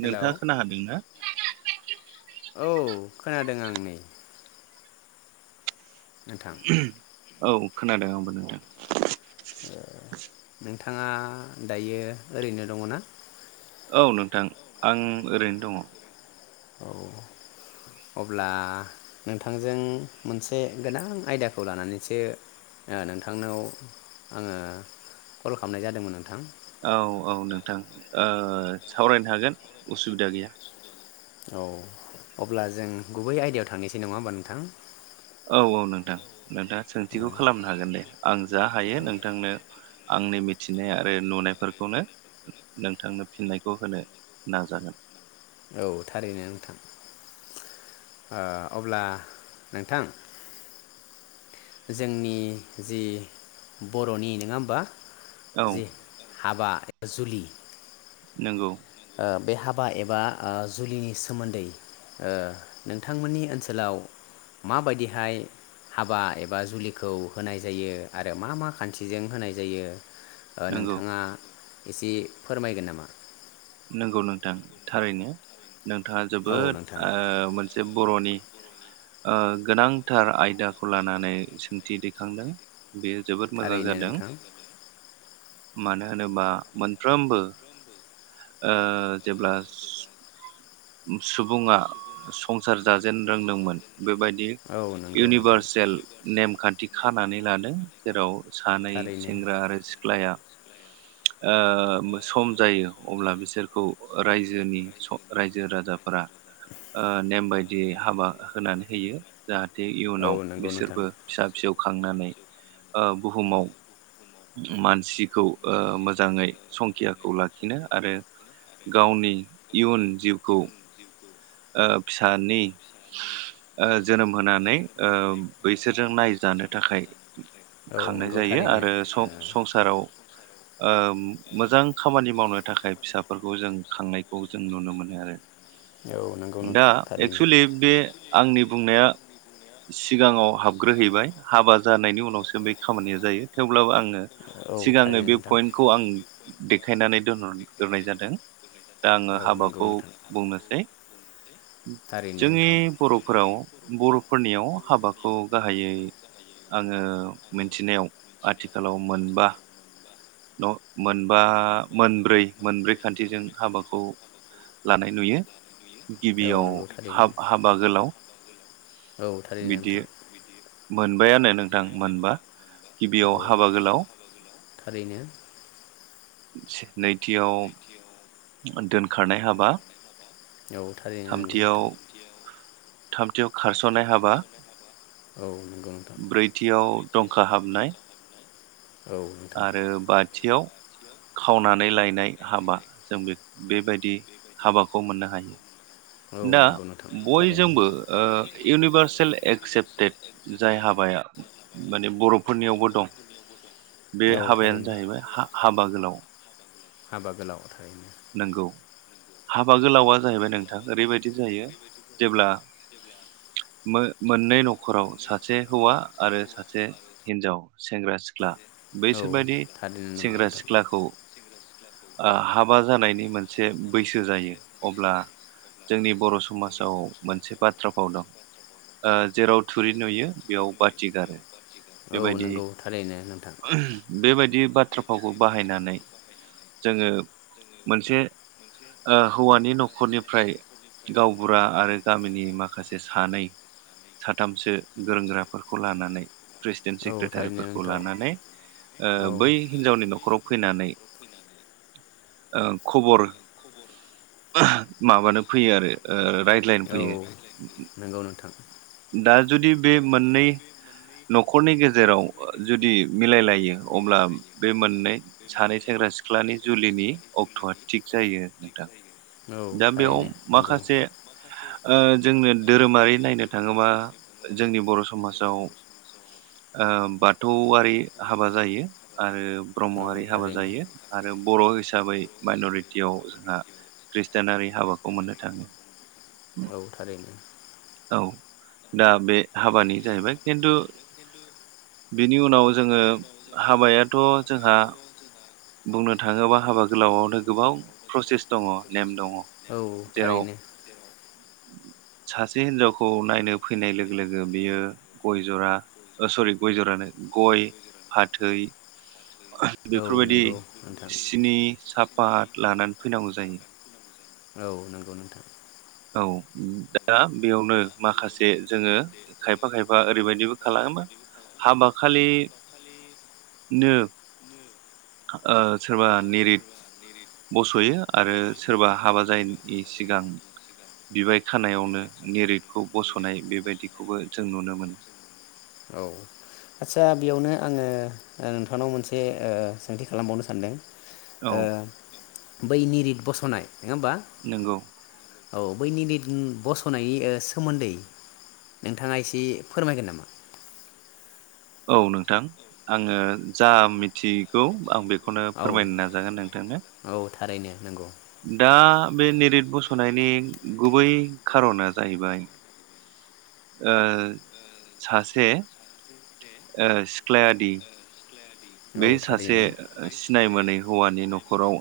Hello नोंथाङा खोना हादोंना? औ खोनादों आं नै। नोंथां। औ खोनादों आंबो नोंथां। ओ नोंथाङा दायो ओरैनो दङ ना? औ नोंथां आं ओरैनो दङ। औ अब्ला नोंथांजों मोनसे गोनां आयदाखौ लानानैसो ओ नोंथांनाव आंङो कल खालामनाय जादोंमोन नोंथां। औ औ नोंथां ओ सावरायनो हागोन उसुबिदा गैया। औ अब्ला जों गुबै आयदायाव थांनोसै नङा होमबा नोंथां? औ औ नोंथां। नोंथाङा सोंथिखौ खालामनो हागोन दे आं जा हायो नोंथांनो आंनि मिथिनाय आरो नुनायफोरखौनो नोंथांनो फिननायखौ होनो नाजागोन। औ थारैनो नोंथां। ओ अब्ला नोंथां जोंनि जि बर'नि नोंङा ओमबा? औ जि हाबा। जुलि। नोंगौ। ओ बे हाबा एबा जुलिनि सोमोन्दै ओ नोंथांमोननि ओनसोलाव माबायदिहाय हाबा एबा जुलिखौ होनाय जायो आरो मा मा खान्थिजों होनाय जायो। ओ नंगौ नोंथाङा। एसे फोरमायगोन नामा।। नंगौ नोंथां थारैनो। नोंथाङा औ जोबोद नोंथां ओ मोनसे बर'नि। ओ गोनांथार आयदाखौ लानानै सोंथि दैखांदों। बेयो जोबोद मोजां थारैनो जादों। नोंथां मानो होनोबा मोनफ्रोमबो। ओ जेब्ला सु-सुबुङा संसार जाजेन रोंदोंमोन। बेबायदि औ नंगौ नोंथां। इउनिभारसेल नेमखान्थि खानानै। लादों जेराव। सानै थारैनो सेंग्रा आरो सिख्लाया। ओ सम जायो अब्ला बिसोरखौ रायजोनि स रायजो राजाफोरा ओ नेम बायदियै हाबा होनानै होयो जाहाथ थे औ इयुनाव नंगौ नोंथां बिसोरबो फिसा-फिसौ खांनानै। ओ बुहुमाव मानसिखौ ओ मोजाङै संखियाखौ लाखिनो आरो गावनि इयुन जिउखौ ओ फिसानि ओ जोनोम होनानै ओ बैसोरजों नायजानो थाखाय औ खांनाय नंगौ जायो थारैनो आरो ओ स-संसाराव ओ मोजां खामानि मावनो थाखाय फिसाफोरखौ जों खांनायखौ जों नुनो मोनो आरो औ नंगौ दा नोंथां थारैनो। एक्सुलि बे आंनि बुंनाया सिगांङाव हाबग्रोहैबाय हाबा जानायनि उनावसो बे खामानिया जायो थेवब्लाबो आङो सिगांङो बे पइन्टखौ आं सिगांनो देखायनानै दोनहर ग्रोनाय जादों। दा आंङो आं आङो हाबाखौ बुंनोसै। थारैनो जोंनि नोंथां बर'फोराव बर'फोरनियाव हाबाखौ गाहायै आंङो मिथिनायाव आथिखालाव मोनबा न मोनबा मोनब्रै मोनब्रै खान्थिजों हाबाखौ लानाय नुयो औ गिबियाव नंगौ थारैनो हाब हाबा गोलाव औ थारैनो बिदि नोंथां मोनबायानो नोंथां मोनबा। औ गिबियाव हाबा गोलाव थारैनो नैथियाव दोनखारनाय हाबा औ थारैनो नंगौ थामथियाव नोंथां थामथियाव खारस'नाय हाबा औ नंगौ नोंथां ब्रैथियाव दंखा हाबनाय औ नोंथां आरो बाथियाव खावनानै लायनाय हाबा जों बे बेबायदि हाबाखौ मोननो हायो औ दा नंगौ नोंथां थारैनो। बयजोंबो ओ इउनिभार्सेल एक्सेप्टेड जाय हाबाया माने बर'फोरनियावबो दं बे औ हाबायानो थारैनो जाहैबाय हा हाबा गोलाव हाबा गोलाव थायोमोन नंगौ हाबा गोलावा जाहैबाय नोंथां ओरैबायदि जायो जेब्ला मो मोननै न'खराव सासे हौवा आरो सासे हिनजाव सेंग्रा सिख्ला बैसोर औ बायदि थारैनो नंगौ सेंग्रा नोंथां सिख्लाखौ ओ हाब हाबा जानायनि मोनसे बैसो जायो अब्ला जोंनि बर' समाजाव मोनसे बाथ्रा फाव दं ओ जेराव थुरि नुयो बेयाव बाथि गारो औ बेबायदि नंगौ थारैनो नोंथां बेबायदि बि बाथ्रा फावखौ बाहायनानै जोङो मोनसे अ हौवानि न'खरनिफ्राय गावबुरा आरो गामिनि माखासे सानै साथामसो गोरोंग्राफोरखौ लानानै प्रेसिडेन्ट औ थारैनो सेक्रेटारिफोरखौ नोंथां लानानै अ औ बै हिनजावनि न'खराव फैनानै अ खबर माबानो फैयो आरो ओ रायज्लायनो औ फैयो नंगौ नोंथां दा जुदि बे मोननै न'खरनि गेजेराव जुदि मिलायलायो अब्ला बे मोननै सानै सेंग्रा सिख्लानि जुलिनि अक्ट'आ थिग जायो नोंथां औ दा बेयाव थारैनो नंगौ माखासे आ जोंनो धोरोमारि नायनो थाङोबा जोंनि बर' समाजाव आ बाथौआरि हाबा जायो आरो औ ब्रह्मआरि हाबा थारैनो जायो आरो बर' हिसाबै माइन'रिटियाव जोंहा खृष्टिानारि हाबाखौ मोननो थाङो औ थारैनो औ दा बे हाबानि जाहैबाय खिन्थु बेनि उनाव जोङो हाबायाथ' जोंहा बुंनो थाङोबा हाबा गोलावावनो गोबां प्रसेस दङ नेम दङ औ थारैनो सास से मोन हिनजावखौ नायनो फैनाय लोगो लोगो बियो गय जरा अ सरि गय जरानो गय फाथै औ बेफोरबायदि नंगौ नोंथां सिनि साब पाट लानानै फैनांगौ जायो औ नंगौ नोंथां। औ दा बेयावनो माखासे जोङो खायफा खायफा ओरैबायदिबो खालामो हाबााखलि नो अ सोरबा निरिद बस'यो आरो सोरबा हाबा जायनि सिगां बिबाय खानायावनो निरिदखौ बस'नाय बेबायदिखौबो जों नुनो मोनो। आतसा बेयावनो आङो नोंथांनाव ओ मोनसे सोंथि खालामबावनो सानदों? ओ औ बै नि रित बस'नाय नङा होमबा नंगौ औ बैनि निरिद बस'नायनि सोमोन्दै नोंथाङा एसे फोरमायगोन नामा? औ नोंथां आङो जा जा मिथिगौ आं मिथिगौ बेखौ बेखौनो फोरमायनो नाजागोन नोंथांनो थारायनो नंगौ। दा बे निरित बस'नायनि गुबै खार'ना जाहैबाय अ सासे अ सिख्लायादि समाजनि बे गोरोबनायनि सासे गेजेरजों सिनाय मोनै हौवानि न'खराव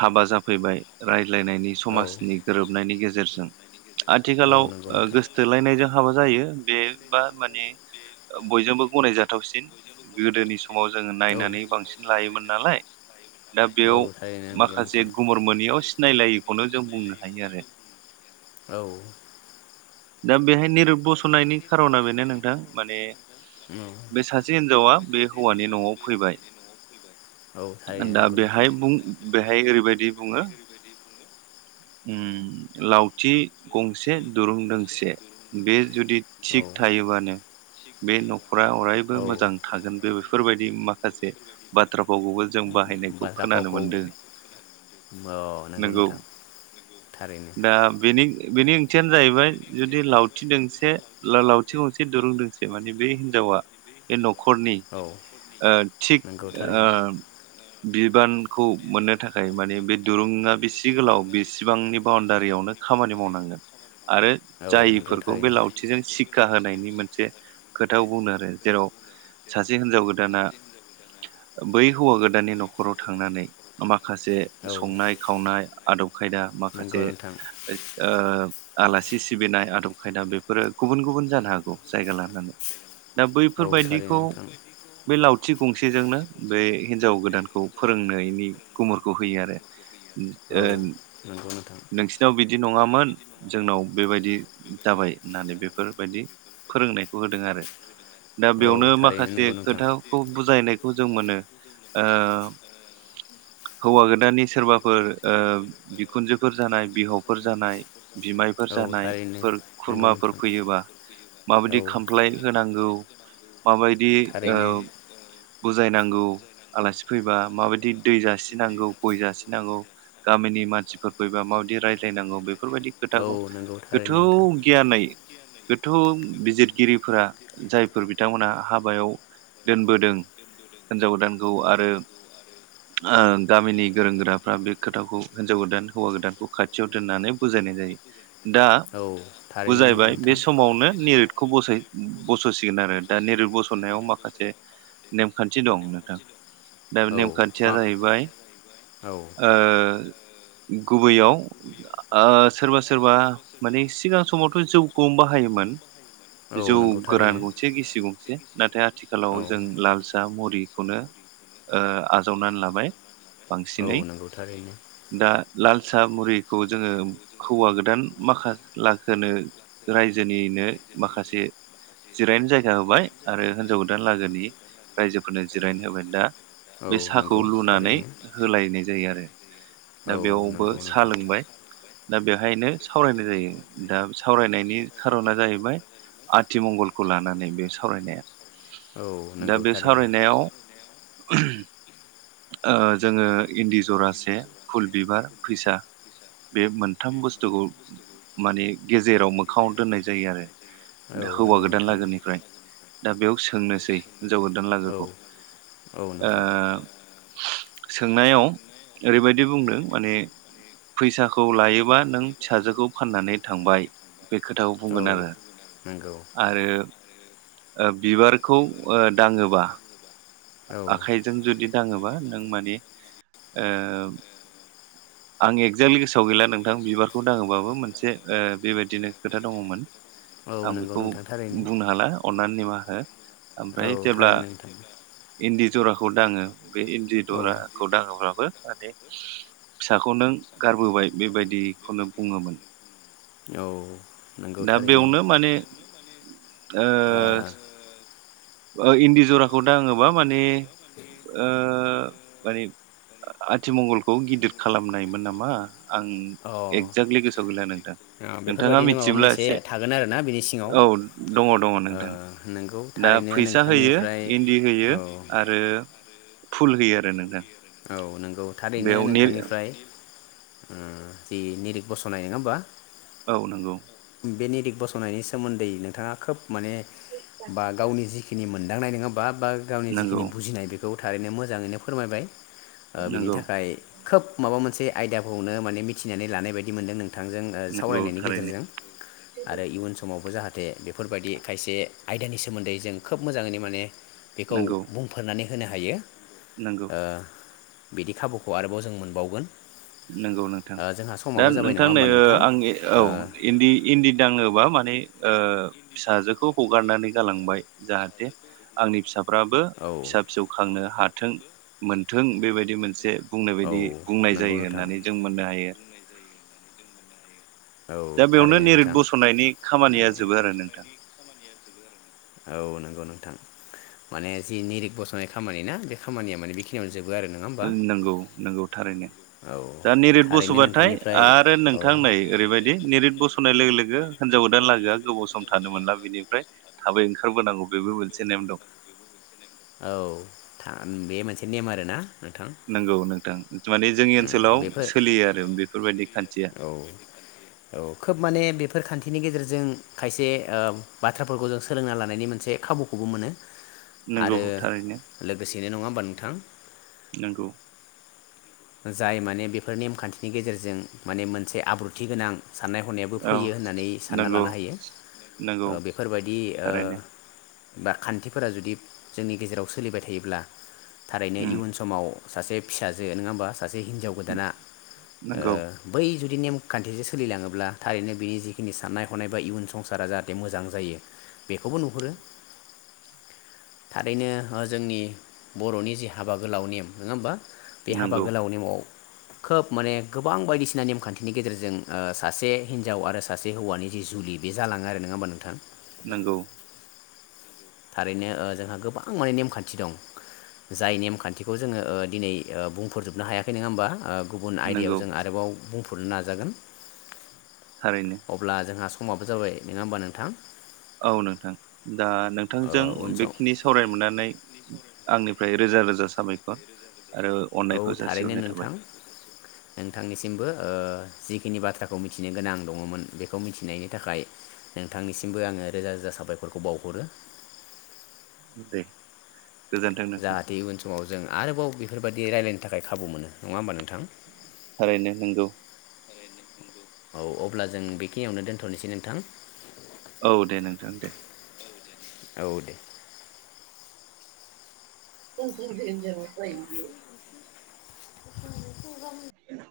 हाबा जाफैबाय राय ज्लायनायनि समाजनि गोरोबनायनि गेजेरजों जं आथिखालाव आथिखालाव ओ गोदो गोदोनि समाव गोसथोलायनायजों हाबा जायो बेबा माने बयजोंबो गनाय जाथावसिन गोदोनि समाव जोङो जों नायनानै बांसिन लायोमोन नायनानै नालाय दा बांसिन लायोमोन नालाय औ बेयाव थारैनो नंगौ माखासे नोंथां गुमुर मोनैयाव सिनायलायैखौनो जों बुंनो हायो आरो। औ दा बेहाय निरब बस'नायनि खार'ना बेनो नोंथां माने बे नोंथां सासे हिनजावा बे हौवानि न'आव फैबाय औ थारैनो दा नंगौ नोंथां बेहाय बुं बेहाय ओरैबायदि बुङो लावथि गंसे दुरुं दों से बे जुदि थिक थायोबानो बानो बे न'खरा अरायबो बे मोजां थागोन बे बेफोरबायदि माखासे बाथ्रा फावखौबो जों बाहाय नायखौ बाथ्रा खोनानो फावखौ मोनदों औ नंगौ नोंगौ नोंथां थारैनो दा बेनि बेनि ओंथियानो जाहैबाय जुदि लावथि दोंसे लावथि गंसे दुरुं दोंसे माने बे हिनजावा बे न'खरनि औ ओ थिग नंगौ ओ थारैनो बिबानखौ मोननो थाखाय माने बे दुरुङा बेसे गोलाव बेसेबांनि बाउण्डारियावनो खामानि मावनांगोन आरो औ नंगौ जायफोरखौ बे थारैनो लावथिजों सि- खा होनायनि मोनसे खोथा बुंदों आरो जेराव सासे हिनजाव गोदाना बै हौवा गोदाननि न'खराव थांनानै माखासे औ बे संनाय खावनाय आदब खायदा नंगौ माखासे नोंथां आलासि सिबिनाय आदब खायदा बेफोरो गुबुन गुबुन जानो हागौ जायगा लानानै। दा औ थारैनो बैफोरबायदिखौ नोंथां बे लाव- थिग गंसेजोंनो बे हिनजाव गोदानखौ फोरोंनायनि गुमुरखौ होयो आरो। औ नंगौ नोंथां नोंसिनाव बिदि बिदि नङामोन जोंनाव बेबायदि जाबाय होननानै बेफोरबायदि फोरोंनायखौ होदों आरो। दा औ बेयावनो थारैनो माखासे नंगौ नोंथां। खोथाखौ बुजायनाय- खौ जों मोनो। हौवा गोदाननि सोरबाफोर बिखुनजोफोर जानाय, बिहावफोर जानाय बिमाय- फोर औ थारैनो जानायफोर नंगौ खुरमाफोर नोंथां फैयोबा औ। माबायदि खामफ्लाय होनांगौ माबायदि थारैनो। बुजायनांगौ आलासि फैबा माबायदि दै जासिनांगौ गय जासिनांगौ गामिनि मानसिफोर फैबा माबायदि रायज्लायनांगौ बे फोरबायदि औ खोथाखौ नंगौ गोथौ थारैनो नोंथां गियानै, गोथौ बिजिरगिरिफोरा जायफोर बिथांमोनहा हाबायाव दोनबोदों हिन्जावगोदानखौ आरो ओ गामिनि गोरों गोराफ्रा बे खोथाखौ हिन्जाव गोदान हौवा गोदानखौ खाथियाव दोननानै बुजायनाय जायो। दा औ थारैनो नंगौ बुजायबाय नोंथां। बेसमावनो निरिदखौ बसयो। बस'सिगोन आरो दा निरिद बस'नायाव माखासे नेमखान्थि दं नोंथां। दा बे औ नेमखान्थिया मा जाहैबाय औ ओ गुबैयाव ओ सोरबा- सोरबा माने सिगां समावथ' जौखौनो बाहायोमोन। औ जौ नंगौ गोरान थारैनो। गंसे, गिसि गंसे नाथाय आथिखालाव जों लाल साहा मुरि बिखौनो ओ आजावनानै लाबाय। औ बांसिनै नंगौ थारैनो। दा लाल सा मुरिखौ जोङो हौवा गोदान माखा लागोनो रायजोनिनो माखासे जिरायनो जायगा होबाय आरो हिनजाव गोदान लागोनि रायजोफोरनो जिरायनो होबाय। दा औ बे साहाखौ नंगौ लुनानै थारैनो होलायनाय जायो आरो दा औ बेयावबो नंगौ साहा नोंथां लोंबाय दा बेहायनो सावरायनाय जायो। दा सावरायनायनि खारना जाहैबाय आथिमंगलखौ लानानै बे सावरायनाया। औ दा नंगौ बे थारैनो सावरायनायाव ओहोम ओ जोङो इन्दि जरासे फुल बिबार फैसा बे मोनथाम बुस्थुखौ माने गेजेराव मोखाङाव दोननाय जायो आरो। औ दा हौवा नंगौ गोदान नोंथां लागोरनिफ्राय दा बेयाव सोंनोसै हिनजाव गोदान औ लोगोखौ औ ओ नोंथां सोंनायाव ओरैबादि बुंदों माने फैसाखौ लायोबा नों फिसाजोखौ फाननानै थांबाय बे खोथाखौ औ बुंगोनआरो नंगौ आरो ओ बिबारखौ ओ दाङोबा औ आखाइजों जुदि दाङोबा ओं माने ओ आं एक्जाक्टलि गोसोआव गैला नोंथां बिबारखौ दाङोबाबो मोनसे ओ बेबादिनो खोथा दङमोन। नांगौबाबो मोनसे ओ बेबायदिनो खोथा दङमोन। औ आं नंगौ बेखौ नोंथां थारैनो बुंनो हाला अननानै निमाहा हो। औ थारैनो नोंथां। दि जराखौ दाङो। बे इन्दि दराखौ दाङोब्लाबो माने फिसाखौ नों गारबोबाय बेबायदिखौनो बुङोमोन। औ नंगौ दा थारैनो बेवनो माने ओ ओ इन्दि जराखौ दाङोबा माने ओ माने आथि मंगलखौ गिदिर खालामनायमोन नामा। आं अ एक्जाकलि गोसोआव गैला नोंथां नोंथाङा बेफोरबायदिनो माबा मिथियोब्ला मोनसे एसे थागोन आरोना बिनि सिङाव औ ओ दङ दङ नोंथां नोंगौ दा। थारैनो फैसा होयो नोंथांनिफ्राय इन्दि होयो औ आरो फुल होयो आरो नोंथां। औ नंगौ थारैनो बेयाव ने नोंथांनिफ्राय। ओ जि निरिक बसनाय नङा ओमबा? औ नंगौ। बे निरिक बसनायनि सोमोन्दै नोंथाङा खोब माने बा गावनि जिखिनि मोन [unintelligible] बा गावनि नंगौ जिखिनि बुजिनाय बे खौ थारैनो मोजाङैनो फोरमायबाय। ओ बिनि नंगौ थाखाय खोब माबा मोनसे आयदाखौनो माने मिथिनानै लानाय बायदि मोनदों नों थांजों ओ नंगौ सावरायनायनि थारैनो गेजेरजों आरो इयुन समावबो जाहाथे बेफ फोरबायदि खायसे आयदानि सोमोन्दै जों खोब मोजाङैनो माने बेखौ नंगौ बुंफोरनानै होनो हायो। नंगौ ओ बिदि खाबुखौ आरोबाव जों मोनबावगोन। नोंगौ नोंथां ओ जोंहा दा समाबो जाबाय नङा नोंथां नै होमबा ओ नोंथां आं औ इन्दि इन्दि दाङोबा मा नै ओ फिसाजोखौ हगारनानै गालांबाय जाहाथे आंनि फिसा फ्राबो नोंथां बेबायदि मोनसे फिसा फिसौ खांनो हाथों मोनथों बेबायदि मोनसे बुंनाय बायदि बुंनाय जायो होननानै जों मोननो हायो औ दा बेयावनो थारैनो निरित नोंथां बस'नायनि खामानिया जोबो आरो नोंथां। औ नोंगौ नोंथां माने जि निरिग बसनाय खामानि ना बे खामानिया माने बेखिनियाव नोंगौ नोंगौ थारैनो औ दा निरिद थारैनो बसबाताइ नोंथांनिफ्राय आरो औ नोंथां नाय ओरैबायदि निरित बोस'नाय लोगो लोगो हिनजाव गोदान लागोआ गोबाव सम थानो मोनला बिनिफ्राय थाबै ओंखारबोनांगौ बेबो मोनसे नेम दं। औ बे मोनसे नेम आरोना। नोंथां नोंगौ नोंथां इदि माने जोंनि उम ओनसोलाव बेफोर सोलियो आरो बेफोर बायदि खान्थिया। औ औ खोब माने बेफोर खान्थिनि गेजेरजों खायसे ओ बाथ्राफोरखौ जों सोलोंना लानायनि मोनसे खाबुखौबो मोनो। नंगौ आरो थारैनो लोगोसेनो नङा बोनथां नोंगौ जाय माने बेफोर नेमखान्थिनि गेजेरजों माने मोनसे आब्रुथि गोनां साननाय हनायाबो औ फैयो होननानै सानना लानो नंगौ हायो ओ नंगौ बेफोरबायदि ओ थारैनो बा खान्थिफोरा जुदि जोंनि गेजेराव सोलिबाय थायोब्ला थारैनो उम इयुन समाव सासे फिसाजो नोङा होमबा सासे हिनजाव गोदाना ओ नंगौ बै जुद दि नेमखान्थिजों सोलिलाङोब्ला थारैनो बिनि जिखिनि साननाय हनाय बा इयुन संसारा जाहाथे मोजां जायो बेखौबो नुहुरो। थारैनो ओ जोंनि बर'नि जि हाबा गोलाव नेम नङा होमबा बे हाबा नंगौ गोलाव नेमाव खोब माने गोबां बायदिसिना नेमखान्थिनि गेजेरजों ओ सासे हिनजाव आरो सासे हौवानि जि जुलि बे जालाङो आरो नङा होमबा नोंथां। नोंगौ थारैनो ओ जोंहा गोबां माने नेमखान्थि दं जाय नेमखान्थिखौ जोंङो ओ दिनै बुंफोरजोबनो हायाखै नङा होमबा ओ गुबुन आयदायाव नंगौ जों आरोबाव बुंफोरनो नाजागोन थारैनो अब्ला जोंहा स [unintelligible] माबो जाबाय नङा होमबा नोंथां औ नोंथां दा ओ नोंथांजों उन सम बेखिनि सावराय मोननानै आंनिफ्राय रोजा रोजा साबायखर आरो औ अननायखौ थारैनो जासिहरनाय थाबाय नोंथां नोंथांनिसिमबो। ओ जिखिनि बाथ्राखौ मिथिनो गोनां दङमोन बेखौ मिथिनायनि थाखाय नोंथांनिसिमबो आंङो रोजा रोजा साबायखरखौ बावहरो दे गोजोनथों नोंथां जाहाथे इयुन समाव जों आरोबाव बेफोरबायदि रायलायनो थाखाय खाबु मोन नङा होमबा नों थारैनो नंगौ औ अब्ला जों बेखिनियावनो दोन्थनोसै नोंथां औ दे नोंथां दे औ दे [inaudible] [inaudible]